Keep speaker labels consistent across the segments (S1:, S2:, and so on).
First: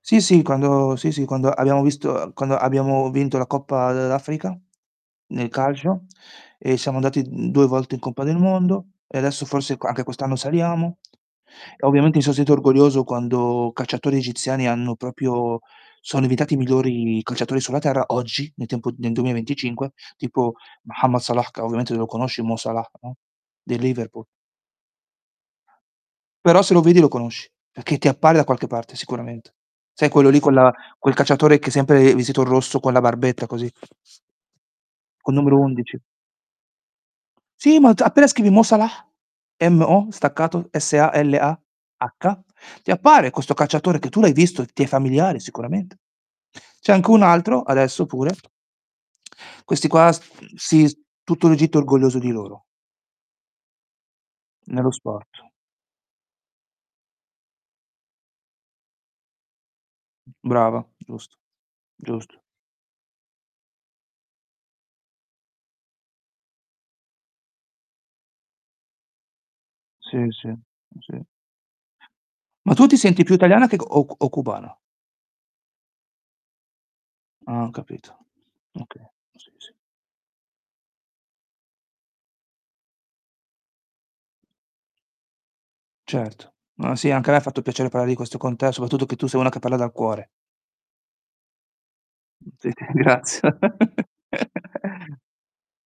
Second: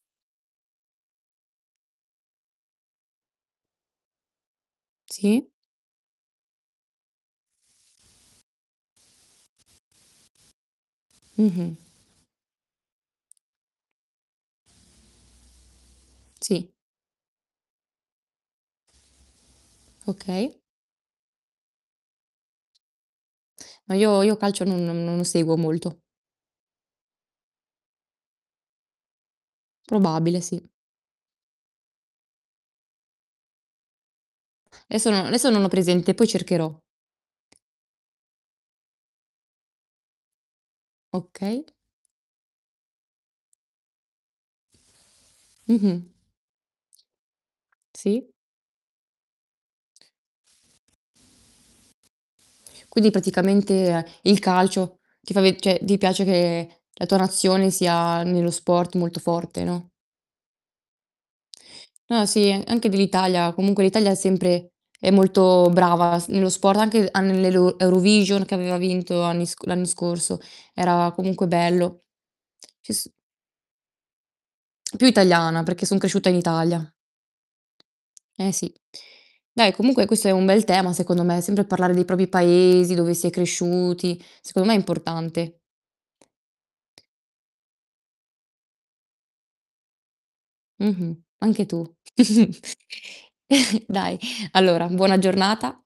S1: Sì, sì, quando sì, sì, quando abbiamo visto uhm, quando abbiamo vinto la Coppa dell'Africa nel
S2: Sì.
S1: calcio e siamo andati, mhmm, 2 volte in Coppa del Mondo e adesso forse c anche quest'anno saliamo.
S2: Mh-mh.
S1: Ovviamente mi so' sentito orgoglioso quando calciatori egiziani hanno proprio sono diventati i
S2: Sì.
S1: migliori calciatori sulla terra. Oggi nel tempo nel 2025, tipo
S2: Okay.
S1: Mohammed Salah, che ovviamente lo conosci Mo Salah, no, del
S2: Ma io
S1: Liverpool.
S2: io calcio non non non lo seguo molto.
S1: Però se lo vedi lo conosci, perché ti appare da qualche parte sicuramente. Sai quello lì
S2: Probabile,
S1: con
S2: sì.
S1: la quel calciatore che è sempre vestito in rosso con la barbetta così?
S2: Adesso no
S1: Col
S2: adesso
S1: numero
S2: non ho
S1: 11.
S2: presente, poi cercherò.
S1: Sì, ma t appena scrivi "Mo Salah", M-O, staccato
S2: Okay.
S1: S-A-L-A-H, ti appare questo calciatore che tu l'hai visto, ti è familiare sicuramente.
S2: Mh-mh.
S1: C'è anche un altro adesso pure
S2: Sì.
S1: questi qua s sì s tutto l'Egitto è orgoglioso di loro.
S2: Quindi praticamente il
S1: Nello
S2: calcio ti fa
S1: sport.
S2: ve cioè ti piace che la tua nazione sia nello sport molto forte, no?
S1: Brava, giusto.
S2: No,
S1: Giusto.
S2: sì, anche dell'Italia. Comunque l'Italia è sempre è molto brava s nello sport, anche a nell'elo Eurovision che aveva vinto anni sc l'anno
S1: Sì,
S2: scorso,
S1: sì.
S2: era
S1: Sì.
S2: comunque bello.
S1: Ma tu
S2: Più
S1: ti
S2: s
S1: senti più italiana che o c o cubana?
S2: Più italiana, perché son cresciuta in Italia.
S1: Ah, ho capito.
S2: Eh, sì.
S1: Okay. Sì,
S2: Dai,
S1: sì.
S2: comunque questo è un bel tema, secondo me, sempre a parlare dei propri paesi, dove si è cresciuti, secondo me è importante.
S1: Certo. No, sì, anche a me ha fatto piacere parlare di questo con te, soprattutto che tu sei una che parla dal cuore.
S2: Mh-mh, anche tu.
S1: Sì, graz
S2: Dai, allora, buona giornata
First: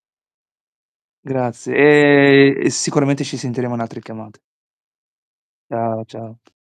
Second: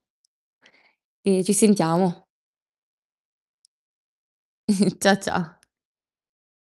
S2: e ci
S1: Grazie,
S2: sentiamo.
S1: ehm, e sicuramente ci sentiremo in altre chiamate.
S2: Cià, cià.
S1: Ciao, ciao.